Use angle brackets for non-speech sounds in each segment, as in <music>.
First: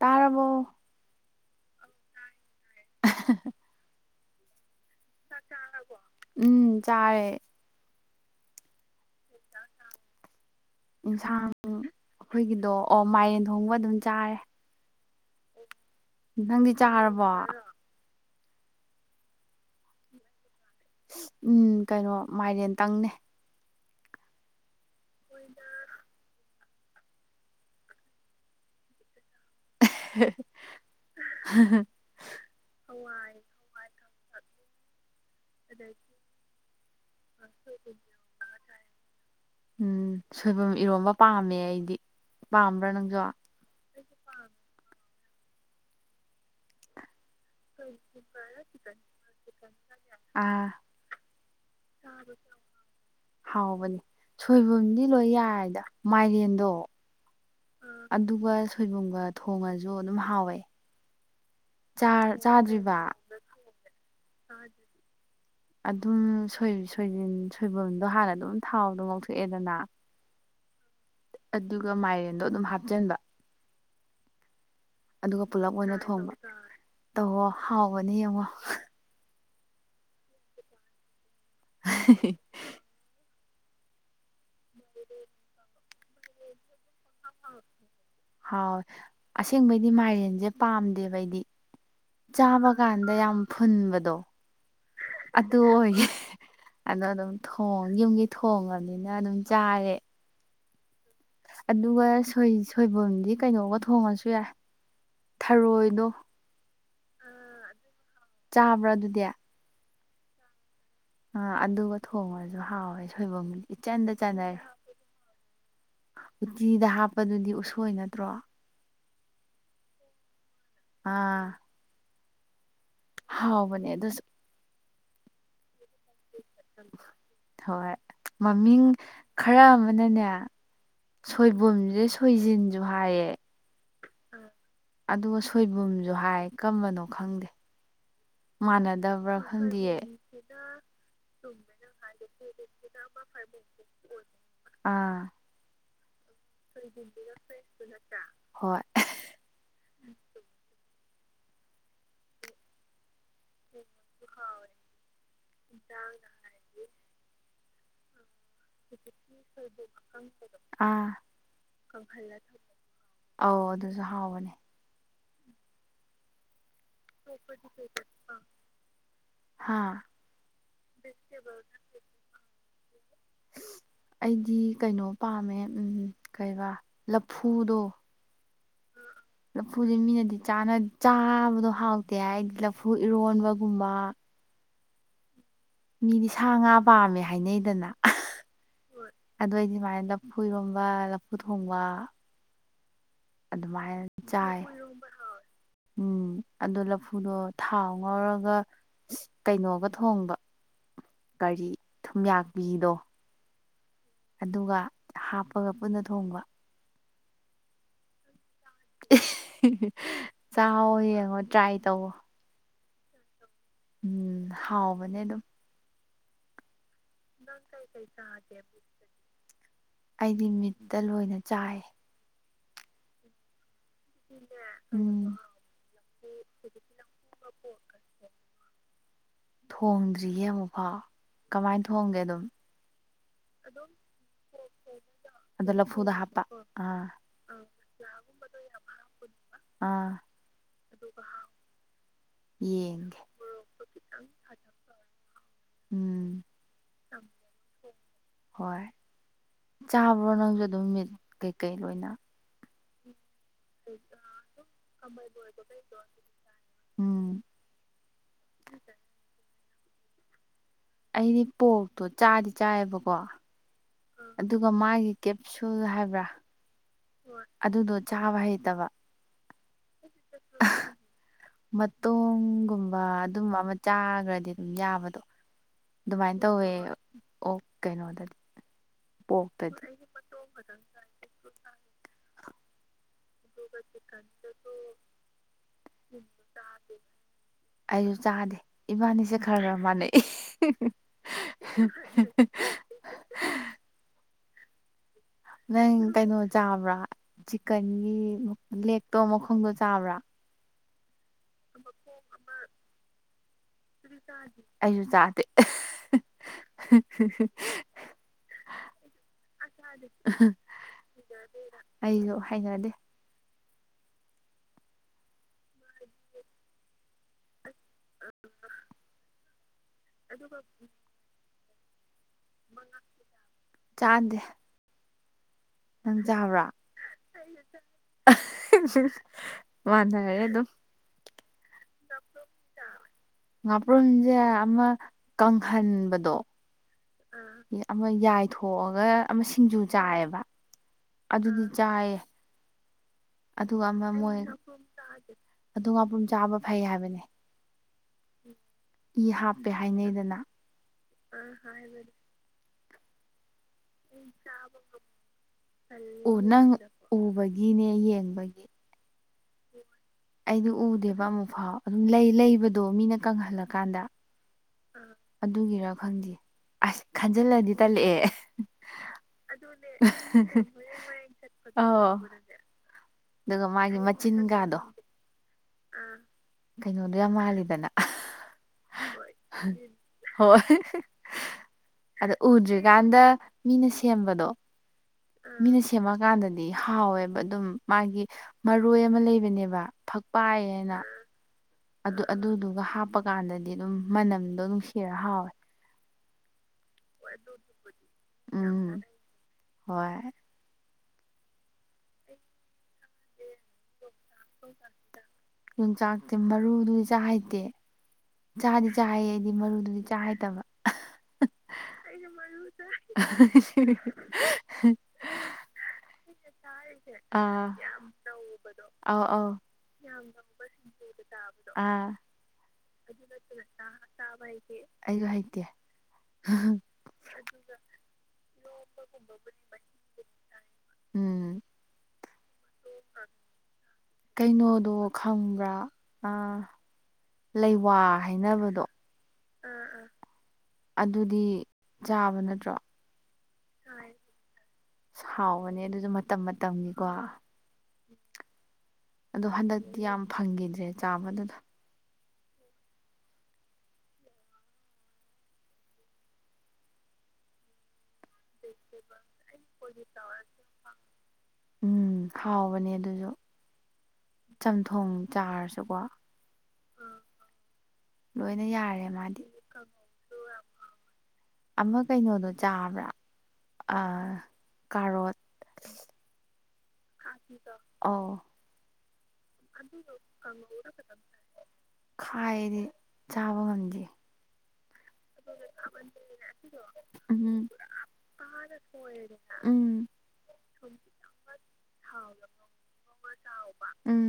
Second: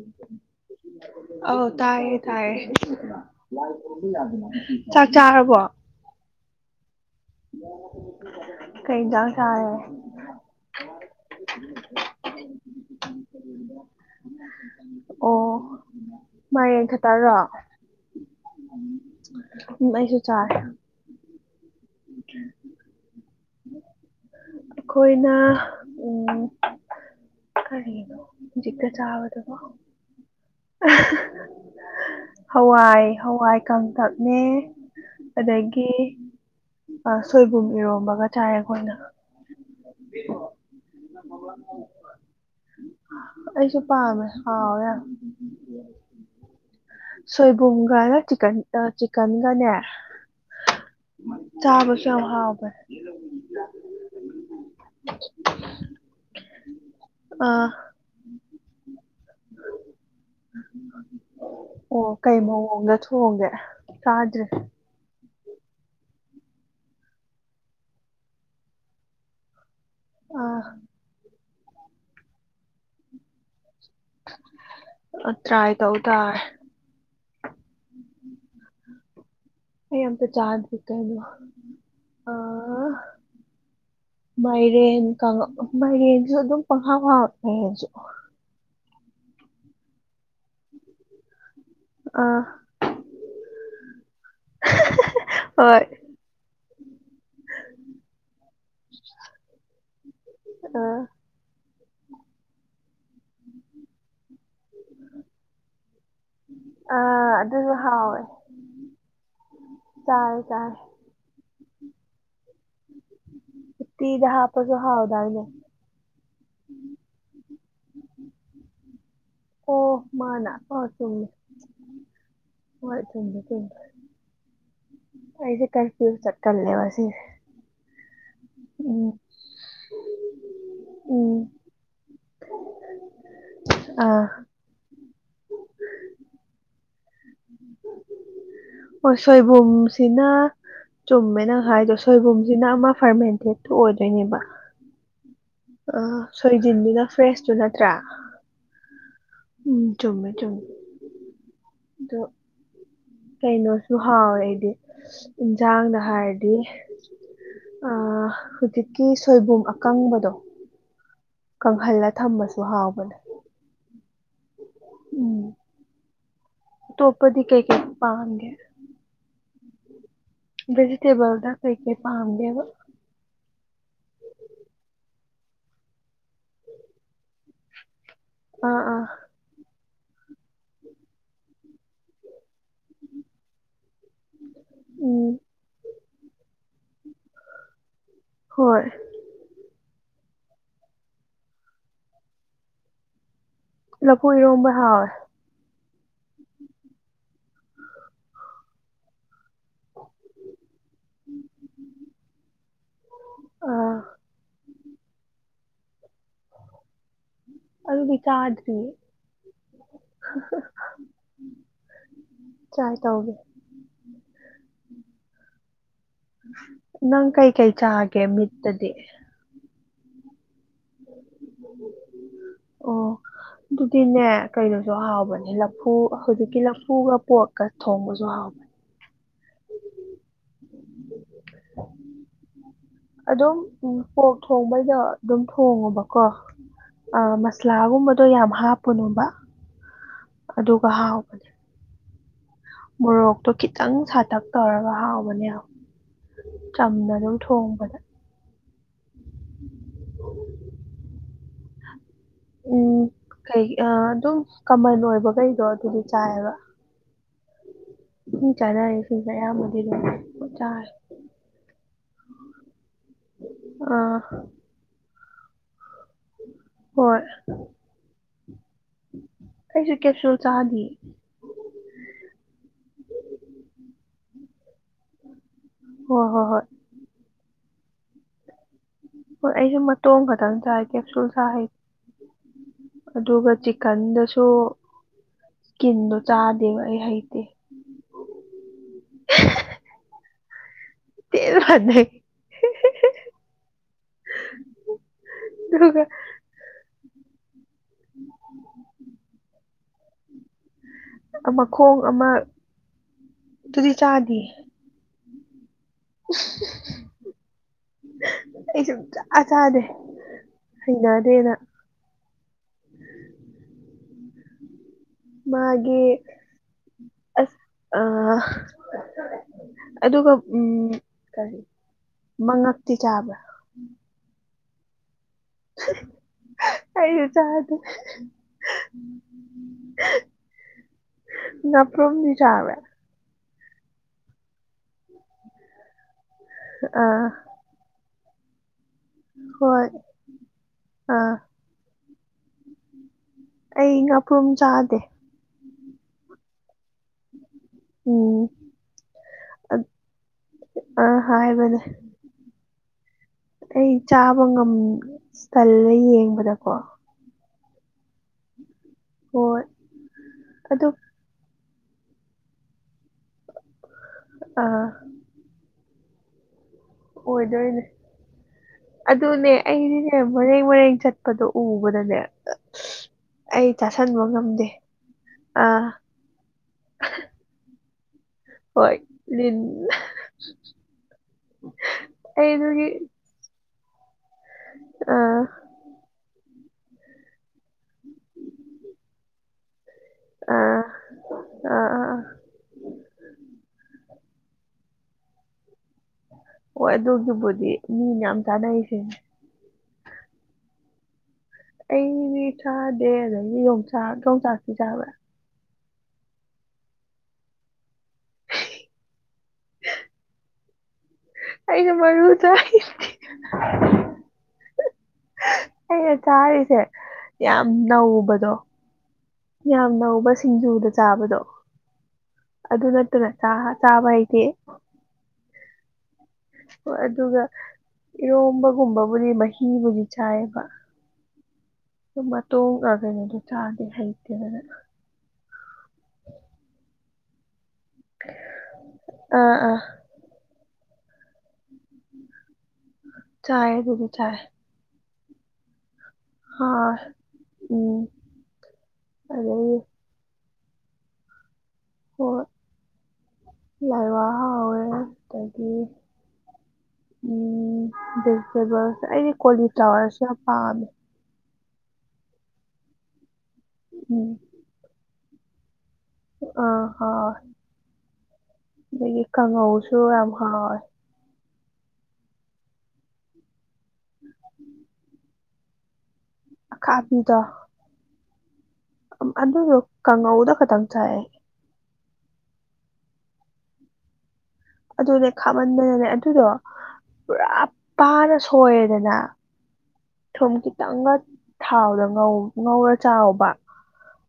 ꯇꯥꯔꯕꯣ ꯑꯧ ꯇꯥꯏꯌꯦ ꯇꯥꯏꯌꯦ ꯆꯥꯛ ꯆꯥꯔꯕꯣ ꯎꯝ ꯆꯥꯔꯦ ꯌꯥ ꯆꯥꯔꯦ ꯌꯦꯟꯁꯥꯡ ꯑꯩꯈꯣꯏꯒꯤꯗꯣ ꯑꯣ ꯃꯥꯏꯔꯦꯟ ꯊꯣꯡꯕ ꯑꯗꯨꯝ ꯆꯥꯔꯦ ꯑꯣ ꯅꯪꯗꯤ ꯃꯥꯌꯦꯡ ꯆꯥꯔꯕꯣ ꯈꯇꯥꯔꯣ ꯑꯩꯁꯨ ꯆꯥꯔ ꯎꯝ ꯀꯩꯅꯣ ꯃꯥꯏꯔꯦꯟꯇꯪꯅꯦ ꯑꯩꯈꯣꯏꯅ ꯎ ꯀꯔꯤꯒꯤꯅꯣ ꯍꯧꯖꯤꯛꯛꯇ ꯆꯥꯕꯗꯀꯣ <unintelligible> ꯍꯋꯥꯏ ꯍꯋꯥꯏ ꯀꯇꯛꯅꯦ ꯑꯗꯒꯤ ꯑ ꯁꯣꯏꯕꯨꯝ ꯏꯔꯣꯝꯕꯒ ꯆꯥꯏ ꯑꯩꯈꯣꯏꯅ ꯎꯝ ꯁꯣꯏꯕꯨꯝ ꯏꯔꯣꯝꯕ ꯄꯥꯝꯃꯦ ꯑꯩꯗꯤ ꯄꯥꯝꯕ꯭ꯔꯥ ꯅꯪꯁꯨ ꯑꯩꯁꯨ ꯄꯥꯃꯦ ꯍꯥꯎ ꯌꯥꯔ ꯁꯣꯏꯕꯨꯝꯒꯅ ꯆꯤꯟ ꯆꯤꯛꯀꯟꯒꯅꯦ ꯑꯥ ꯆꯥꯕꯁꯨ ꯌꯥꯝ ꯍꯥꯎꯕ ꯍꯥꯎꯕꯅꯦ ꯁꯣꯏꯕꯨꯝꯗꯤ ꯂꯣꯏ ꯌꯥꯏꯗ ꯃꯥꯏꯔꯦꯟꯗꯣ ꯑ ꯑꯗꯨꯒ ꯁꯣꯏꯕꯨꯝꯒ ꯊꯣꯡꯉꯁꯨ ꯑꯗꯨꯝ ꯍꯥꯎꯋꯦ ꯑꯣ ꯀꯩ ꯃꯑꯣꯡꯗ ꯆꯥꯗ꯭ꯔꯤꯕ ꯊꯣꯡꯒꯦ ꯆꯥꯗ꯭ꯔꯦ ꯑꯗꯨ ꯁꯣꯏ ꯁꯣꯏꯕꯨꯝꯗꯣ ꯍꯥꯟꯅ ꯑꯗꯨꯝ ꯊꯥꯎꯗꯣ ꯉꯧꯊꯣꯛꯑꯦꯗꯅ ꯑ ꯑꯗꯨꯒ ꯃꯥꯏꯔꯦꯟꯗꯣ ꯑꯗꯨꯝ ꯍꯥꯞꯆꯤꯟꯕ ꯑꯗꯨꯒ ꯇ꯭ꯔꯥꯏ ꯄꯨꯂꯞ ꯇꯧ ꯑꯣꯏꯅ ꯊꯣꯡꯕ ꯇꯥꯔꯦ ꯇꯧꯍꯣ ꯍꯥꯎꯕꯅ ꯌꯦꯡꯉꯣ ꯑꯩ ꯑꯃꯇ ꯆꯥꯗꯔ꯭ꯤ ꯀꯩꯅꯣ <unintelligible> ꯃꯥꯏꯔꯦꯟꯉ ꯃꯥꯏꯔꯦꯟꯁꯨ ꯑꯗꯨꯝ ꯄꯪꯍꯥꯎ ꯍꯥꯎꯕ ꯃꯥꯏꯔꯦꯟꯁꯨ ꯍꯥꯎ ꯑꯁꯦꯡꯕꯩꯗꯤ ꯃꯥꯏꯔꯦꯟꯁꯦ ꯄꯥꯝꯗꯦꯕ ꯑꯩꯗꯤ ꯑꯥ ꯆꯥꯕ ꯀꯥꯟꯗ ꯌꯥꯝ ꯐꯨꯟꯕꯗꯣ ꯑꯗꯨ ꯍꯣꯏ ꯑꯣꯏꯒꯦ ꯑꯗꯣ ꯑꯗꯨꯝ ꯊꯣꯡ ꯌꯨꯝꯒꯤ ꯊꯣꯡꯉꯕꯅꯤꯅ ꯑꯗꯨꯝ ꯆꯥꯔꯦ ꯑꯥ ꯑꯗꯨꯒ ꯁꯣꯏꯕꯨꯝꯗꯤ ꯀꯩꯅꯣꯒ ꯊꯣꯡꯉꯁꯨ ꯌꯥꯏ ꯊꯔꯣꯏꯗꯣ ꯑꯥ ꯑꯗꯨꯁꯨ ꯍꯥꯎꯋꯦ ꯆꯥꯕ꯭ꯔꯥ ꯑꯗꯨꯗꯤ ꯆꯥꯔꯦ ꯆꯥꯔꯦ ꯑꯥ ꯑꯗꯨꯒ ꯊꯣꯡꯉꯖꯨ ꯍꯥꯎꯋꯦ ꯁꯣꯏꯕꯨꯝꯗꯤ ꯏꯆꯟꯗ ꯎꯇꯤꯗ ꯆꯥꯟꯅꯔꯦ ꯍꯥꯞꯄꯁꯨ ꯍꯥꯎꯗꯥꯏꯅꯦ ꯎꯇꯤꯗ ꯍꯥꯞꯄꯗꯨꯗꯤ ꯎꯁꯣꯏ ꯅꯠꯇ꯭ꯔꯣ ꯃꯥꯅꯥ ꯑꯥ <unintelligible> ꯍꯣꯏ ꯆꯨꯝꯃ‌ꯦ ꯍꯥꯎꯕꯅꯦ ꯆꯨꯝꯃ‌ꯦ ꯑꯗꯨ ꯑꯩꯁꯦ ꯀꯟꯐꯨꯖ ꯆꯠꯀꯜꯂꯦꯕ ꯁꯤ ꯍꯣꯏ ꯃꯃꯤꯡ ꯈꯔ ꯑꯃꯅꯅꯦ ꯎꯝ ꯁꯣꯏꯕꯨꯝꯖ‌ꯦ ꯁꯣꯏꯖꯤꯟꯁꯨ ꯍꯥꯏꯌꯦ ꯑ ꯑꯗꯨꯒ ꯁꯣꯏꯕꯨꯝꯖꯨ ꯍꯥꯏ ꯀꯝꯕꯅꯣ ꯈꯪꯗꯦ ꯑꯣ ꯃꯥꯟꯅꯗꯕ꯭ꯔꯥ ꯈꯪꯗꯤꯌꯦ ꯁꯣꯏꯕꯨꯝꯁꯤꯅ ꯆꯨꯝꯃꯦ ꯅꯪ ꯍꯥꯏꯗꯣ ꯁꯣꯏꯕꯨꯝꯖꯤꯅ ꯑꯃ ꯐꯥꯔꯃꯦꯟꯇꯦꯠꯇ‌ꯣ ꯑꯣꯏꯗꯣꯏꯅꯦꯕ ꯑꯥ ꯁꯣꯏꯖꯤꯟꯗꯨꯅ ꯐ꯭ꯔꯦꯁꯇꯨ ꯅꯠꯇ꯭ꯔꯥ ꯍꯣꯏ ꯎꯝ ꯆꯨꯝꯃꯦ ꯆꯨꯝꯃꯦ ꯗꯣ ꯀꯩꯅꯣꯁꯨ ꯍꯥꯎꯋꯦ ꯑꯩꯗꯤ ꯏꯟꯖꯥꯡꯗ ꯍꯥꯏꯔꯗꯤ ꯑ ꯍꯧꯖꯤꯛꯀꯤ ꯁꯣꯏꯕꯨꯝ ꯑꯀꯪꯕꯗꯣ ꯑꯥ ꯀꯪꯍꯜꯂ ꯊꯝꯕꯁꯨ ꯍꯥꯎꯕꯅꯦ ꯑꯧ ꯑꯗꯨꯁꯨ ꯍꯥꯎꯕꯅꯦ ꯎꯝ ꯑꯇꯣꯞꯄꯗꯤ ꯀꯩ ꯀꯩ ꯄꯥꯥꯝꯒꯦ ꯍꯥ ꯚꯦꯖꯤꯇꯦꯕꯜꯗ ꯀꯩꯀꯩ ꯄꯥꯝꯒ‌ꯦꯕ ꯑꯩꯗꯤ ꯀꯩꯅꯣ ꯄꯥꯝꯃꯦ ꯎꯝ ꯀꯩꯕꯥ ꯂꯐꯨꯗꯣ ꯑꯥ ꯑꯥ ꯂꯐꯨꯖ‌ꯦ ꯃꯤꯅꯗꯤ ꯆꯥꯅ ꯆꯥꯕꯗꯣ ꯍꯥꯎꯇꯦ ꯍꯥꯏ ꯑꯩꯗꯤ ꯂꯐꯨ ꯏꯔꯣꯟꯕꯒꯨꯝꯕ ꯎꯝ ꯃꯤꯗꯤ ꯁꯥ ꯉꯥ ꯄꯥꯝꯃꯦ ꯍꯥꯏꯅꯩꯗꯅ ꯍꯣꯏ ꯍ‌ꯣꯏ ꯑꯗ‌ꯣ ꯑꯩꯗꯤ ꯁꯨꯃꯥꯏꯅ ꯂꯐꯨ ꯏꯔꯣꯝꯕ ꯂꯐꯨ ꯊꯣꯡꯕ ꯑꯗꯨꯃꯥꯏꯅ ꯂꯐꯨ ꯆꯥꯏ ꯏꯔꯣꯟꯕ ꯍꯥꯎꯏ ꯎꯝ ꯑꯗꯣ ꯂꯐꯨꯗꯣ ꯊꯥꯎ ꯉꯧꯔꯒ ꯀꯩꯅꯣꯒ ꯊꯣꯡꯕ ꯀꯔꯤ ꯊꯨꯝꯌꯥꯛꯄꯤꯗꯣ ꯑꯥ ꯑꯗꯨꯒ ꯍꯥꯞꯄꯒ ꯄꯨꯟꯅ ꯊꯣꯡꯕ ꯑꯗꯨꯗꯤ ꯆꯥꯗ ꯆꯥꯎꯋ‌ꯣ ꯌꯦꯡꯉꯣ ꯇ꯭ꯔꯥꯏ ꯇꯧꯋꯣ ꯇ꯭ꯔꯥꯏ ꯇꯧꯒꯦ ꯎꯝ ꯍꯥꯎꯕꯅꯦ ꯑꯗꯨꯝ ꯅꯪ ꯀꯩ ꯀꯩ ꯆꯥꯒꯦ ꯃꯤꯠꯇꯗꯤ ꯑꯩꯗꯤ ꯃꯤꯠꯇ ꯂꯣꯏꯅ ꯆꯥꯏ ꯑꯣ ꯑꯗꯨꯗꯤꯅꯦ ꯀꯩꯅꯣꯁꯨ ꯎꯝ ꯍꯥꯎꯕꯅꯦ ꯂꯐꯨ ꯍꯧꯖꯤꯛꯀꯤ ꯂꯐꯨꯒ ꯄꯣꯠꯀ ꯊꯣꯡꯕꯁꯨ ꯍꯥꯎꯕꯅ ꯊꯣꯡꯗ꯭ꯔꯤꯌꯦ ꯑꯃꯨꯛ ꯐꯥꯎ ꯀꯃꯥꯏꯅ ꯊꯣꯡꯒꯦ ꯑꯗꯨꯝ ꯑꯗꯨꯝ ꯎꯝ ꯄꯣꯛ ꯊꯣꯡꯕꯩꯗ‌ꯣ ꯑꯗꯨꯝ ꯑꯗꯣ ꯂꯐꯨꯗ ꯊꯣꯡꯉ‌ꯣꯕꯀꯣ ꯍꯥꯞꯄ ꯑꯥ ꯑ ꯃꯁꯂꯥꯒꯨꯝꯕꯗꯣ ꯌꯥꯝ ꯍꯥꯞꯄꯨꯅꯣꯕ ꯑꯥ ꯑꯗꯨꯒ ꯍꯥꯎꯕꯅ ꯌꯦꯡꯒꯦ ꯃꯣꯔꯣꯛꯇꯣ ꯈꯤꯇꯪ ꯁꯥꯇꯛ ꯇꯧꯔꯒ ꯍꯥꯎꯕꯅꯦ ꯌꯥꯝ꯫ ꯎꯝ ꯆꯝꯅ ꯑꯗꯨꯝ ꯊꯣꯡꯕꯗ ꯍꯣꯏ ꯆꯥꯕ꯭ꯔꯣ ꯅꯪꯖꯨ ꯑꯗꯨꯝ ꯃꯤꯠ ꯀꯩꯀꯩ ꯂꯣꯏꯅ ꯎꯝ ꯀꯩ ꯑꯗꯨꯝ ꯀꯃꯟ ꯑꯣꯏꯕꯈꯩꯗꯣ ꯑꯗꯨꯗꯤ ꯆꯥꯏꯕ ꯎꯝ ꯃꯤꯅ ꯆꯥꯟꯅꯔꯤꯁꯤꯡꯁ‌ꯦ ꯑꯌꯥꯝꯕ ꯂ‌ꯣꯏ ꯆꯥꯏ ꯑꯩꯗꯤ ꯄꯣꯔꯛꯇꯣ ꯆꯥꯗꯤ ꯆꯥꯏꯌꯦꯕꯀꯣ ꯑꯥ ꯑꯗꯨ ꯗꯨꯒ ꯃꯥꯒꯤ ꯀꯦꯞꯁꯨꯜ ꯍꯥꯏꯕ꯭ꯔꯥ ꯍꯣꯏ ꯍ‌ꯣꯏ ꯑꯗꯨꯗꯣ ꯆꯥꯕ ꯍꯩꯇꯕ ꯑꯩꯁꯨ ꯀꯦꯞꯁꯨꯜ ꯆꯥꯗꯤ ꯃꯇꯣꯡꯒꯨꯝꯕ ꯑꯗꯨꯝꯕ ꯑꯃ ꯆꯥꯈ꯭ꯔꯗꯤ ꯑꯗꯨꯝ ꯌꯥꯕꯗꯣ ꯍꯣꯏ ꯑꯗꯨꯃꯥꯏꯅ ꯍꯣꯏ ꯍꯣꯏ ꯇꯧꯋꯦ ꯑꯣ ꯀꯩꯅꯣꯗꯗꯤ ꯍꯣꯏ ꯄꯣꯛꯇꯗꯤ ꯑꯩꯁꯨꯦ ꯃꯇꯣ ꯈꯛꯇꯪ ꯁꯥꯏ ꯀꯦꯞꯁꯨꯜ ꯁꯥꯩ ꯑꯗꯨꯒ ꯆꯤꯀꯟꯗꯁꯨ ꯏꯁꯀꯤꯟꯗꯣ ꯆꯥꯗꯦꯕ ꯑꯩ ꯍꯩꯇꯦ ꯑꯩꯁꯨ ꯆꯥꯗꯦ ꯏꯕꯥꯅꯤꯁꯦ ꯈꯔ ꯈꯔ ꯃꯥꯟꯅꯩ ꯔ ꯋꯥꯗ ꯅ ꯅꯪ ꯀꯩꯅꯣ ꯆꯥꯕ꯭ꯔꯥ ꯆꯤꯛꯀꯟꯒꯤ ꯂꯦꯛꯇꯣ ꯃꯈꯣꯡꯗꯣ ꯆꯥꯕ꯭ꯔꯥ ꯑꯃ ꯃꯈꯣꯡ ꯑꯃ ꯑꯗꯨꯗꯤ ꯆꯥꯗꯦ ꯑꯩꯁꯨ ꯆꯥꯗꯦ ꯑꯩ ꯁꯨꯡꯆꯥ ꯆꯥꯗꯦ ꯍꯩꯅꯗꯦꯅꯥ ꯑꯩꯁꯨ ꯍꯥꯏꯅꯗꯦ ꯃꯥꯒꯤ ꯑꯁ ꯑ ꯑꯗꯨꯒ ꯎꯝ ꯀꯔꯤ ꯃꯉꯛꯇꯤ ꯆꯥꯕ꯭ꯔꯥ ꯆꯥꯟꯗꯦ ꯑꯩꯁꯨ ꯆꯥꯗ ꯃꯥꯟꯅꯔꯦ ꯑꯗꯨꯝ ꯉꯥꯄꯔ꯭ꯨꯝꯗꯤ ꯆꯥꯕꯔ꯭ ꯉꯥꯄ꯭ꯔꯣꯟꯁꯦ ꯑꯃ ꯀꯪꯍꯟꯕꯗꯣ ꯑꯥ ꯑꯃ ꯌꯥꯏꯊꯣꯛꯑꯒ ꯑꯃ ꯁꯤꯡꯖꯨ ꯍꯣꯏ ꯆꯥꯏꯌꯦꯕ ꯑꯥ ꯑꯗꯨꯗꯤ ꯆꯥꯏꯌꯦ ꯑꯗꯨꯒ ꯑꯩ ꯑꯃ ꯃꯣꯏ ꯉꯥꯄ꯭ꯔꯨꯝ ꯆꯥꯗꯦ ꯑꯗꯨ ꯃꯥꯄꯨꯝ ꯆꯥꯕ ꯐꯩ ꯍꯥꯏꯕꯅꯤ ꯎꯝ ꯏ ꯍꯥꯞꯄꯦ ꯍꯥꯏꯅꯩꯗꯅ ꯑ ꯍꯥꯏꯕꯅꯦ ꯑꯩ ꯆꯥꯕ ꯉꯝ ꯑꯁ ꯇꯜꯂꯦ ꯎ ꯅꯪ ꯌꯦꯡꯕꯗꯀꯣ ꯎꯕꯒꯤꯅꯦ ꯌꯦꯡꯕꯒꯤ ꯍꯣꯏ ꯑꯩꯗꯤ ꯑꯗꯨ ꯎꯗꯦꯕ ꯑꯃꯨꯛꯐꯥꯎ ꯑꯗꯨꯝ ꯂꯩ-ꯂꯩꯕꯗꯣ ꯃꯤꯅ ꯀꯪꯍꯜꯂꯀꯥꯟꯗ ꯑ ꯑꯗꯨꯒꯤꯔꯥ ꯈꯪꯗꯦ ꯑꯁ ꯈꯟꯖꯤꯜꯂꯗꯤ ꯑꯣꯏꯗꯣꯏꯅꯦ ꯇꯜꯂꯛꯑꯦ ꯑꯗꯨꯅꯦ ꯑꯩꯗꯤꯅꯦ ꯃꯔꯦꯡ-ꯃꯔꯦꯡ ꯆꯠꯄꯗꯣ ꯑꯧ ꯎꯕꯗꯅꯦ ꯑꯗꯨꯒ ꯑꯩ ꯃꯥꯒꯤ ꯇꯥꯁꯟꯕ ꯉꯝꯗꯦ ꯃꯆꯤꯟꯒꯥꯗꯣ ꯑꯥ ꯀꯩꯅꯣꯗꯣ ꯌꯥꯝ ꯃꯥꯜꯂꯤꯗꯅ ꯍꯣꯏ ꯂꯤꯟ ꯍꯣꯏ ꯑꯗ ꯑꯩ ꯑꯗꯨꯒꯤ ꯎꯗ꯭ꯔꯤꯀꯥꯟꯗ ꯃꯤꯅ ꯁꯦꯝꯕꯗꯣ ꯑꯥ ꯃꯤꯅ ꯁꯦꯝꯃꯀꯥꯟꯗꯗꯤ ꯍꯥꯎꯋꯦꯕ ꯑꯗꯨꯝ ꯃꯥꯒꯤ ꯃꯔꯣꯏ ꯑꯃ ꯂꯩꯕꯅꯦꯕ ꯑꯥ ꯐꯛꯄꯥꯏꯌꯦꯅ ꯑꯥ ꯑꯥ ꯑꯗꯨꯗꯨꯒ ꯍꯥꯞꯄꯛ ꯀꯥꯟꯗꯗꯤ ꯑꯗꯨꯝ ꯃꯅꯝꯗꯣ ꯅꯨꯡꯁꯤꯔ ꯍꯥꯎꯋꯦ ꯍ ꯑꯗꯨꯒꯤꯕꯨꯗꯤ ꯃꯤꯅ ꯌꯥꯝ ꯎꯝ ꯆꯥꯅꯩꯁꯦꯅꯦ ꯍꯣꯏ ꯑꯩꯗꯤ ꯆꯥꯗꯦ ꯑꯗꯩꯗꯤ ꯌꯣꯡꯆꯥꯛ ꯌꯣꯡꯆꯥꯛꯁꯤ ꯆꯥꯕ꯭ꯔꯥ ꯌꯣꯡꯆꯥꯛꯇꯤ ꯃꯔꯨꯗꯨꯗꯤ ꯆꯥ ꯍꯩꯇꯦ ꯆꯥꯗꯤ ꯆꯥ ꯑꯩꯗꯤ ꯃꯔꯨꯗꯨꯗꯤ ꯆꯥ ꯍꯩꯇꯕ ꯑꯩꯅ ꯃꯔꯨ ꯆꯥꯗꯣ ꯑꯩꯅ ꯆꯥꯔꯤꯁꯦ ꯌꯥꯝ ꯑꯥ ꯅꯧꯕꯗꯣ ꯑꯧ ꯑꯧ ꯌꯥꯝ ꯅꯧꯕ ꯁꯤꯡꯖꯨꯗ ꯆꯥꯕꯗꯣ ꯑꯥ ꯑꯗꯨ ꯅꯠꯇꯅ ꯆꯥꯕ ꯍꯥꯏꯇꯣ ꯑꯩꯁꯨꯣ ꯍꯩꯇꯦ ꯍ ꯑꯗꯨꯒ ꯏꯔꯣꯝꯕꯒꯨꯝꯕꯕꯨꯗꯤ ꯃꯍꯤꯕꯨꯗꯤ ꯆꯥꯏꯑꯕ ꯎꯝ ꯑꯗꯨ ꯃꯇꯇꯣꯡꯉꯒꯅꯦ ꯑꯗꯨꯣ ꯆꯥꯗꯦ ꯍꯩ ꯀꯩꯅꯣꯗꯣ ꯈꯪꯕ꯭ꯔꯥ ꯑꯥ ꯂꯩꯋꯥ ꯍꯥꯏꯅꯕꯗꯣ ꯑꯥ ꯑꯥ ꯑꯗꯨꯗꯤ ꯆꯥꯕ ꯅꯠꯇ꯭ꯔꯣ ꯆꯥꯏ ꯑꯗꯨꯗꯤ ꯆꯥꯏ ꯁ ꯍꯥꯎꯕꯅꯦ ꯑꯗꯨꯖꯨ ꯃꯇꯝ ꯍꯥꯎꯋꯦ ꯃꯇꯝꯒꯤꯀꯣ ꯎꯝ ꯑꯗꯣ ꯑꯗꯒꯤ ꯍꯟꯗꯛꯇꯤ ꯌꯥꯝ ꯐꯪꯒꯤꯗ꯭ꯔꯦ ꯆꯥꯕ ꯑꯗꯨꯗꯣ ꯍꯣꯏ ꯂꯥꯏꯋꯥ ꯍꯥꯎꯋꯦ ꯑꯗꯒꯤ ꯎꯝ ꯚꯦꯖꯤꯇꯦꯕꯜꯁꯇ ꯑꯩꯗꯤ ꯀꯣꯂꯤ ꯐ꯭ꯂꯥꯋꯔꯁꯨ ꯌꯥꯝ ꯄꯥꯝꯃꯦ ꯎꯝ ꯍꯥꯎꯕꯅꯦ ꯑꯗꯨꯖꯨ ꯎꯝ ꯆꯝꯊꯣꯡ ꯆꯥꯔꯁꯨꯀꯣ ꯑꯥ ꯍꯣꯏ ꯂꯣꯏꯅ ꯌꯥꯔꯦ ꯑꯗꯒꯤ ꯃꯥꯗꯤ ꯀꯥꯡꯉꯧꯁꯨ ꯌꯥꯝ ꯍꯥꯎꯋꯦ ꯑꯃ ꯀꯩꯅꯣꯗꯣ ꯆꯥꯕ꯭ꯔꯥ ꯑꯥ ꯀꯥꯔꯣꯠ ꯑꯈꯥꯕꯤꯗꯣ ꯈꯥꯕꯤꯗꯣ ꯑꯥꯎ ꯎꯝ ꯑꯗꯨꯗꯣ ꯀꯥꯡꯉꯧꯗ ꯈꯇꯪ ꯆꯥꯏ ꯑꯩ ꯈꯥꯏ ꯑꯩꯗꯤ ꯆꯥꯕ ꯉꯝꯗꯤꯌꯦ ꯑꯗꯨꯅꯦ ꯈꯥꯝꯃꯟꯗꯅꯅꯦ ꯑꯗꯨꯗꯣ ꯄꯨꯔꯥ ꯎꯝ ꯄꯥꯅ ꯁꯣꯏꯔꯦꯗꯅ ꯎꯝ ꯊꯨꯝ ꯈꯤꯇꯪꯒ ꯊꯥꯎꯗ ꯉꯧ ꯉꯧꯔ ꯆꯥꯎꯕ ꯎꯝ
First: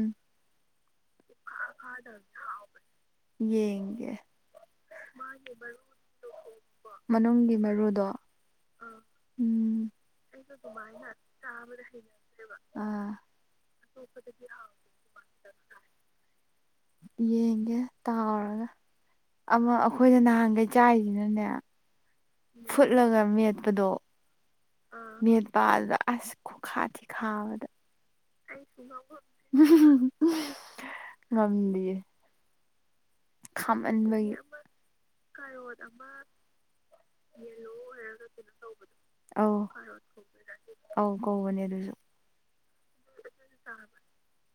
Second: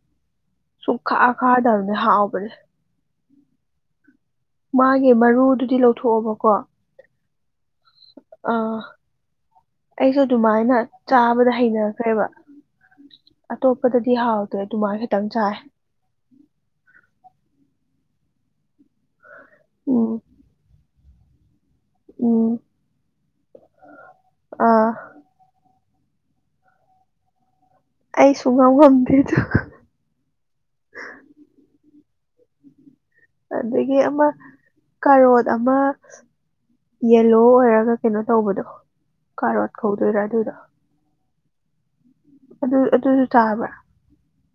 ꯁꯨꯡꯈꯥ ꯈꯥꯗꯕꯅꯦ ꯍꯥꯥꯎꯕꯅꯦ ꯌꯦꯡꯒꯦ ꯃꯥꯒꯤ ꯃꯔꯨꯗꯨꯗꯤ ꯂꯧꯊꯣꯛꯑꯣꯕꯀꯣ ꯃꯅꯨꯡꯒꯤ ꯃꯔꯨꯗꯣ ꯑꯥ ꯎꯝ ꯑꯩꯁꯨ ꯑꯗꯨꯃꯥꯏꯅ ꯆꯥꯕꯗ ꯍꯩꯅꯒ꯭ꯔꯦꯕ ꯑꯥ ꯑꯇꯣꯞꯄꯗꯗꯤ ꯍꯥꯎꯇ꯭ꯔꯦ ꯑꯗꯨꯃꯥꯏ ꯈꯇꯪ ꯆꯥꯏ ꯌꯦꯡꯒꯦ ꯇꯥꯎꯔꯒ ꯑꯃ ꯎꯝ ꯑꯈꯣꯏꯅ ꯅꯍꯥꯟꯒꯩ ꯆꯥꯏꯖꯤꯅꯅꯦ ꯎꯝ ꯐꯨꯠꯂꯒ ꯃꯦꯠꯄꯗꯣ ꯑꯥ ꯃꯦꯠ ꯄꯥ ꯑꯗꯨꯗ ꯑꯁ ꯈꯨꯈꯥ ꯊꯤ ꯈꯥꯕꯗ ꯑꯩ ꯁꯨꯡꯉꯝ ꯎꯝ ꯉꯝꯗꯦꯗꯣ ꯍꯨꯝ ꯍꯨꯝ ꯍꯨꯝꯍ ꯉꯝꯗꯤꯌꯦ ꯑꯗꯒꯤ ꯑꯃ ꯈꯥꯝꯃꯟꯕꯒꯤ ꯀꯔꯣꯠ ꯑꯃ ꯌꯦꯜꯂꯣ ꯑꯣꯏꯔꯒ ꯀꯩꯅꯣ ꯇꯧꯕꯗꯣ ꯑꯧ ꯀꯥꯔꯣꯠ ꯀꯧꯗꯣꯏꯔꯥ ꯑꯗꯨꯗꯣ ꯑꯧ ꯀꯧꯕꯅꯦ ꯑꯗꯨꯖꯨ ꯑꯗꯨ ꯑꯗꯨꯖꯨ ꯆꯥꯕ꯭ꯔꯥ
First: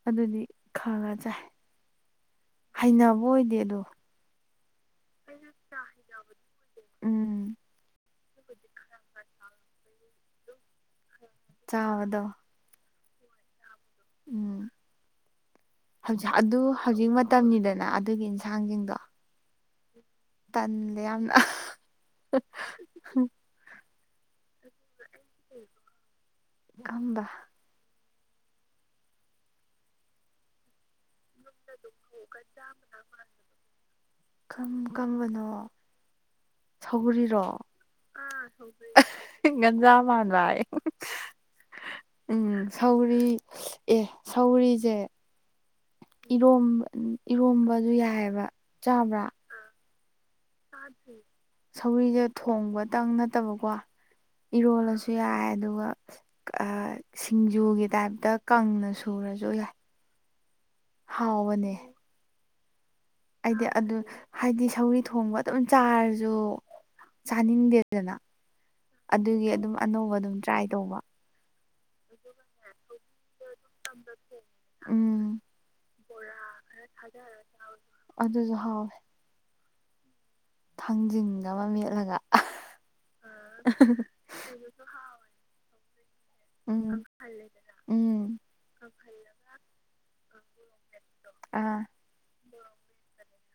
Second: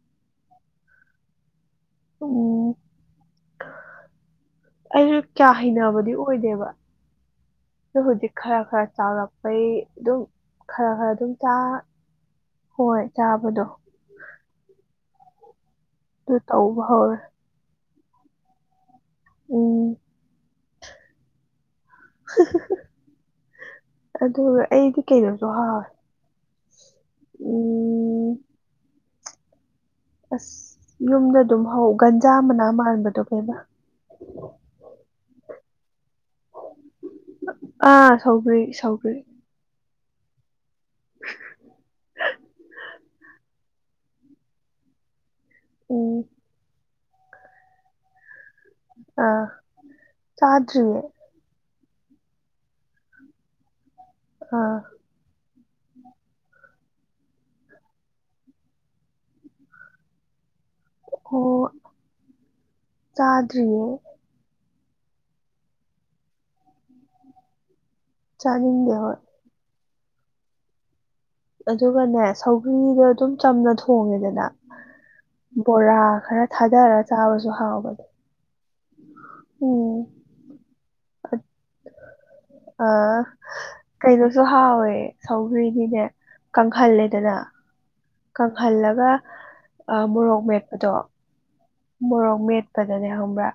ꯑꯗꯨꯗꯤ ꯈꯥꯡꯉ ꯆꯥꯏ ꯎꯝ ꯍꯩꯅꯕ ꯑꯣꯏꯗꯦ ꯑꯗꯣ ꯑꯩꯖꯨ ꯀꯌꯥ ꯍꯩꯅꯕꯗꯤ ꯑꯣꯏꯗꯦꯕ ꯎꯝ ꯑꯗꯣ ꯍꯧꯖꯤꯛ ꯈꯔ ꯈꯔ ꯆꯥꯎꯔꯛꯄꯩ ꯑꯗꯨꯝ ꯈꯔ ꯈꯔ ꯑꯗꯨꯝ ꯆꯥ ꯆꯥꯕꯗꯣ ꯍꯣꯏ ꯆꯥꯕꯗꯣ ꯎꯝ ꯍꯧꯖꯤꯛ ꯑꯗꯨ ꯇꯧꯕ ꯍꯧꯖꯤꯛ ꯍꯧꯔꯦ ꯃꯇꯝꯅꯤꯗꯅ ꯑꯗꯨꯒꯤ ꯏꯟꯁꯥꯡꯁꯤꯡꯗꯣ ꯎꯝ ꯇꯟꯗꯦ ꯌꯥꯝꯅ ꯑꯍ ꯑꯍ ꯍ ꯑꯗꯨꯒ ꯑꯩꯗꯤ ꯀꯩꯅꯣꯁꯨ ꯍꯥꯎꯋꯦ ꯀꯝꯕ ꯎꯝ ꯑꯁ ꯌꯨꯝꯗ ꯑꯗꯨꯝ ꯍꯧ ꯒꯟꯖꯥ ꯃꯅꯥ ꯃꯥꯟꯕꯗꯣ ꯀꯩꯕ ꯀꯝ ꯀꯝꯕꯅꯣ ꯁꯧꯒ꯭ꯔꯤꯔꯣ ꯑꯥ ꯁꯧꯒ꯭ꯔꯤ ꯑꯦ ꯍ ꯍ ꯒꯟꯖꯥ ꯃꯥꯟꯕꯥꯌꯦ ꯑꯦ ꯍꯨꯡ ꯍꯨꯡ ꯎꯝ ꯁꯧꯒ꯭ꯔꯤ ꯁꯁ ꯑꯦ ꯁꯧꯒ꯭ꯔꯤꯖꯦ ꯎꯝ ꯏꯔꯣꯝ ꯎꯝ ꯏꯔꯣꯝꯕꯖꯨ ꯌꯥꯏꯑꯕ ꯆꯥꯕ꯭ꯔꯥ ꯑꯥ ꯆꯥꯗ꯭ꯔꯤꯌꯦ ꯁꯧꯒꯔꯤꯁꯦ ꯊꯣꯡꯕꯇꯪ ꯅꯠꯇꯕꯀꯣ ꯑꯥ ꯏꯔꯣꯜꯂꯁꯨ ꯁꯨ ꯌꯥꯏ ꯑꯗꯨꯒ ꯁꯤꯡꯖꯨꯒꯤ ꯇꯥꯏꯞꯇ ꯀꯪꯅ ꯁꯨꯔꯁꯨ ꯌꯥꯏ꯫ ꯑꯣ ꯍꯥꯎꯕꯅꯦ꯫ ꯍꯥꯏꯗꯤ ꯆꯥꯗ꯭ꯔꯤꯌꯦ ꯑꯗꯨ ꯍꯥꯏꯗꯤ ꯁꯧꯔꯤ ꯊꯣꯡꯕ ꯑꯗꯨꯝ ꯆꯥꯔꯁꯨ ꯆꯥꯅꯤꯡꯗꯦ꯫ ꯗꯅ ꯆꯥꯅꯤꯡꯗꯦ ꯍꯣꯏ ꯑꯗꯨꯒꯤ ꯑꯗꯨꯝ ꯑꯅꯧꯕ ꯑꯗꯨꯝ ꯇ꯭ꯔꯥꯏ ꯇꯧꯕ ꯑꯗꯨꯒꯅꯦ ꯁꯧꯒ꯭ꯔꯤꯗꯣ ꯑꯗꯨꯝ ꯆꯝꯅ ꯊꯣꯡꯉꯦꯗꯅ ꯎꯝ ꯕꯣꯔꯥ ꯈꯔ ꯊꯥꯗꯔꯒ ꯆꯥꯕꯁꯨ ꯍꯥꯎꯕꯗ ꯑꯗꯨꯖ ꯑꯍꯥꯎꯋꯦ ꯎꯝ ꯊꯥꯡꯖꯤꯡꯒ ꯑꯃ ꯃꯦꯠꯂꯒ ꯁꯁꯨ ꯍꯥꯎꯋꯦ ꯁꯧꯒ꯭ꯔꯤꯅꯤꯅꯦ ꯎꯝ ꯀꯪꯍꯜꯂꯦꯗꯅ ꯎꯝ ꯀꯪꯍꯜꯂꯒ ꯃꯣꯔꯣꯛ ꯃꯦꯠꯄꯗꯣ ꯑꯥ ꯃꯣꯔꯣꯛ ꯃꯦꯠꯄꯗꯅꯦ ꯍꯪꯕ꯭ꯔꯥ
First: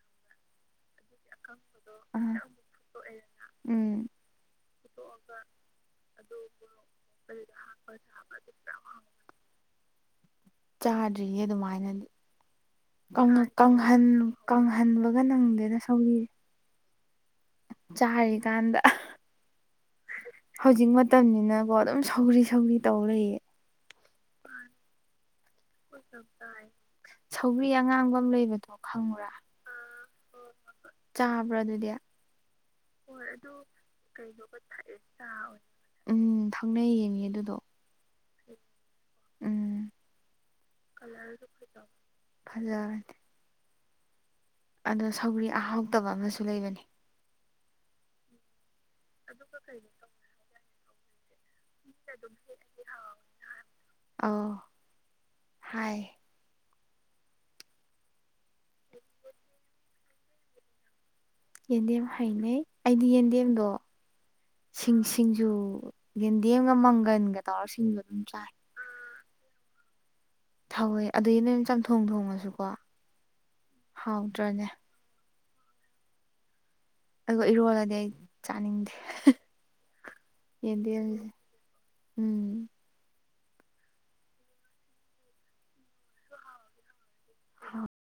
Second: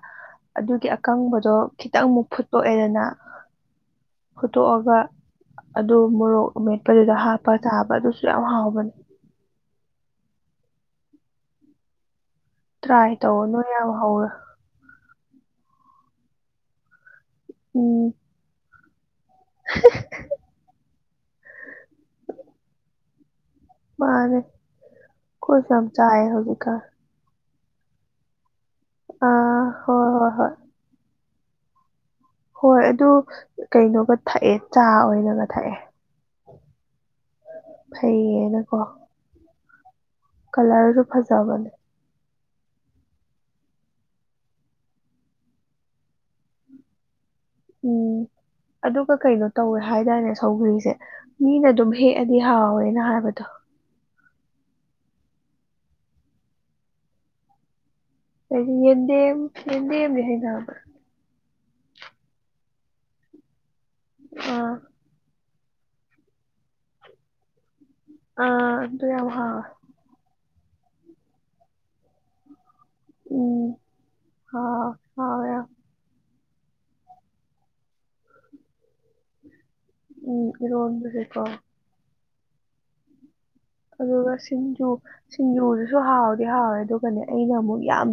ꯑꯗꯨꯒꯤ ꯑꯀꯪꯕꯗꯣ ꯈꯤꯇꯪ ꯑꯃꯨꯛ ꯑꯥ ꯐꯨꯠꯇꯣꯛꯑꯦꯗꯅ ꯎꯝ ꯐꯨꯠꯇꯣꯛꯑꯒ ꯑꯗꯨ ꯃꯣꯔꯣꯛ ꯃꯦꯠꯄꯗꯨꯗ ꯍꯥꯞꯄ ꯇꯥꯕ ꯑꯗꯨ ꯀ ꯍ ꯍꯥ ꯍꯕ ꯅꯅꯤ꯫ ꯆꯥꯗ꯭ꯔꯤꯌꯦ ꯑꯗꯨꯃꯥꯏꯅꯗꯤ ꯇ꯭ꯔꯥꯏ ꯇꯧꯑꯣ ꯅꯣꯏ ꯌꯥꯝ ꯀꯥꯡꯪꯍꯟ ꯍꯧꯋꯦ ꯀꯪꯍꯟꯕꯒ ꯅꯪꯗꯦꯅ ꯁꯧꯔꯤ꯫ ꯎꯝ ꯆꯥꯔꯤꯀꯥꯟꯗ ꯍꯧꯖꯤꯛ ꯃꯇꯝꯅꯤꯅꯀꯣ ꯑꯗꯨꯝ ꯁꯧꯔꯤ ꯁꯧꯔꯤ ꯇꯧꯔꯛꯌꯦ꯫ ꯃꯥꯅꯦ ꯑꯈꯣꯏ ꯁꯨꯆꯌꯦ ꯍꯧꯖꯤꯛꯀꯥꯅ ꯁꯧꯕꯔꯤ ꯑꯉꯥꯡꯕ ꯑꯃ ꯂꯩꯕꯗꯣ ꯑ ꯍꯣꯏ ꯍꯣꯏ ꯍꯣꯏ ꯆꯥꯕ꯭ꯔꯣ ꯑꯗꯨꯗꯤ꯫ ꯍꯣꯏ ꯑꯗꯨ ꯀꯩꯅꯣꯒ ꯊꯛꯑꯦ ꯆꯥ ꯑꯣꯏꯅꯒ ꯊꯛꯑꯦ꯫ ꯎꯝ ꯐꯪꯅꯩ ꯌꯦꯡꯉ ꯑꯗꯨꯗꯣ ꯐꯩꯌꯦꯅꯀꯣ ꯎꯝ ꯀꯂꯔꯣ ꯐꯖꯕꯅꯦ꯫ ꯐꯖꯕꯅꯦ꯫ ꯑꯗꯨ ꯁꯧꯒ꯭ꯔꯤ ꯑꯥꯎꯇꯕ ꯑꯃꯁꯨ ꯂꯩꯕꯅꯤ꯫ ꯎꯝ ꯑꯗꯨꯒ ꯀꯩꯅꯣ ꯇꯧꯋꯦ ꯍꯥꯏꯇꯥꯔꯅꯦ ꯁꯧꯒ꯭ꯔꯤꯁꯦ ꯃꯤꯅ ꯑꯗꯨꯝ ꯍꯦꯛꯑꯗꯤ ꯍꯥꯎꯋꯦꯅ ꯍꯥꯏꯕꯗꯣ ꯑꯣ ꯍꯥꯏ ꯍꯥꯏꯗꯤ ꯌꯦꯟꯗꯦꯝ ꯌꯦꯟꯗꯦꯝꯗꯤ ꯍꯩꯅꯕꯔ ꯌꯦꯟꯗꯦꯝ ꯍꯩꯩꯅꯩ ꯑꯩꯗꯤ ꯌꯦꯟꯗꯦꯝꯗꯣ ꯑꯥ ꯁꯤꯡ ꯁꯤꯡꯖꯨ ꯌꯦꯗꯤꯝꯒ ꯃꯪꯒꯟꯒ ꯇꯧꯔ ꯁꯤꯡꯖꯨ ꯑꯗꯨꯝ ꯆꯥꯏ ꯑꯥ ꯑꯗꯨ ꯌꯥꯝ ꯍꯥꯎꯋꯦ꯫ ꯊꯥꯎꯋꯦ ꯑꯗꯨꯒꯤ ꯅꯣꯏꯅ ꯆꯝꯊꯣꯡ ꯊꯣꯡꯉꯁꯨꯀꯣ ꯎꯝ ꯍꯥꯎꯗ꯭ꯔꯅꯦ ꯍꯥꯎ ꯍꯥꯎꯋꯦ ꯌꯥꯝ ꯑꯗꯨꯒ ꯏꯔꯣꯜꯂꯗꯤ ꯑꯩ ꯆꯥꯅꯤꯡꯗꯦ ꯎꯝ ꯌꯦꯟꯗꯦꯝꯁꯦ ꯏꯔꯣꯟꯕꯁꯦꯀꯣ ꯎꯝ ꯑꯗꯨꯒ ꯁꯤꯡꯖꯨ ꯁꯤꯡꯖꯨꯗꯨꯁꯨ ꯍꯥꯎꯗꯤ ꯍꯥꯎꯋꯦ ꯑꯗꯨꯒꯅꯦ ꯑꯩꯅ ꯑꯃꯨꯛ ꯌꯥꯝ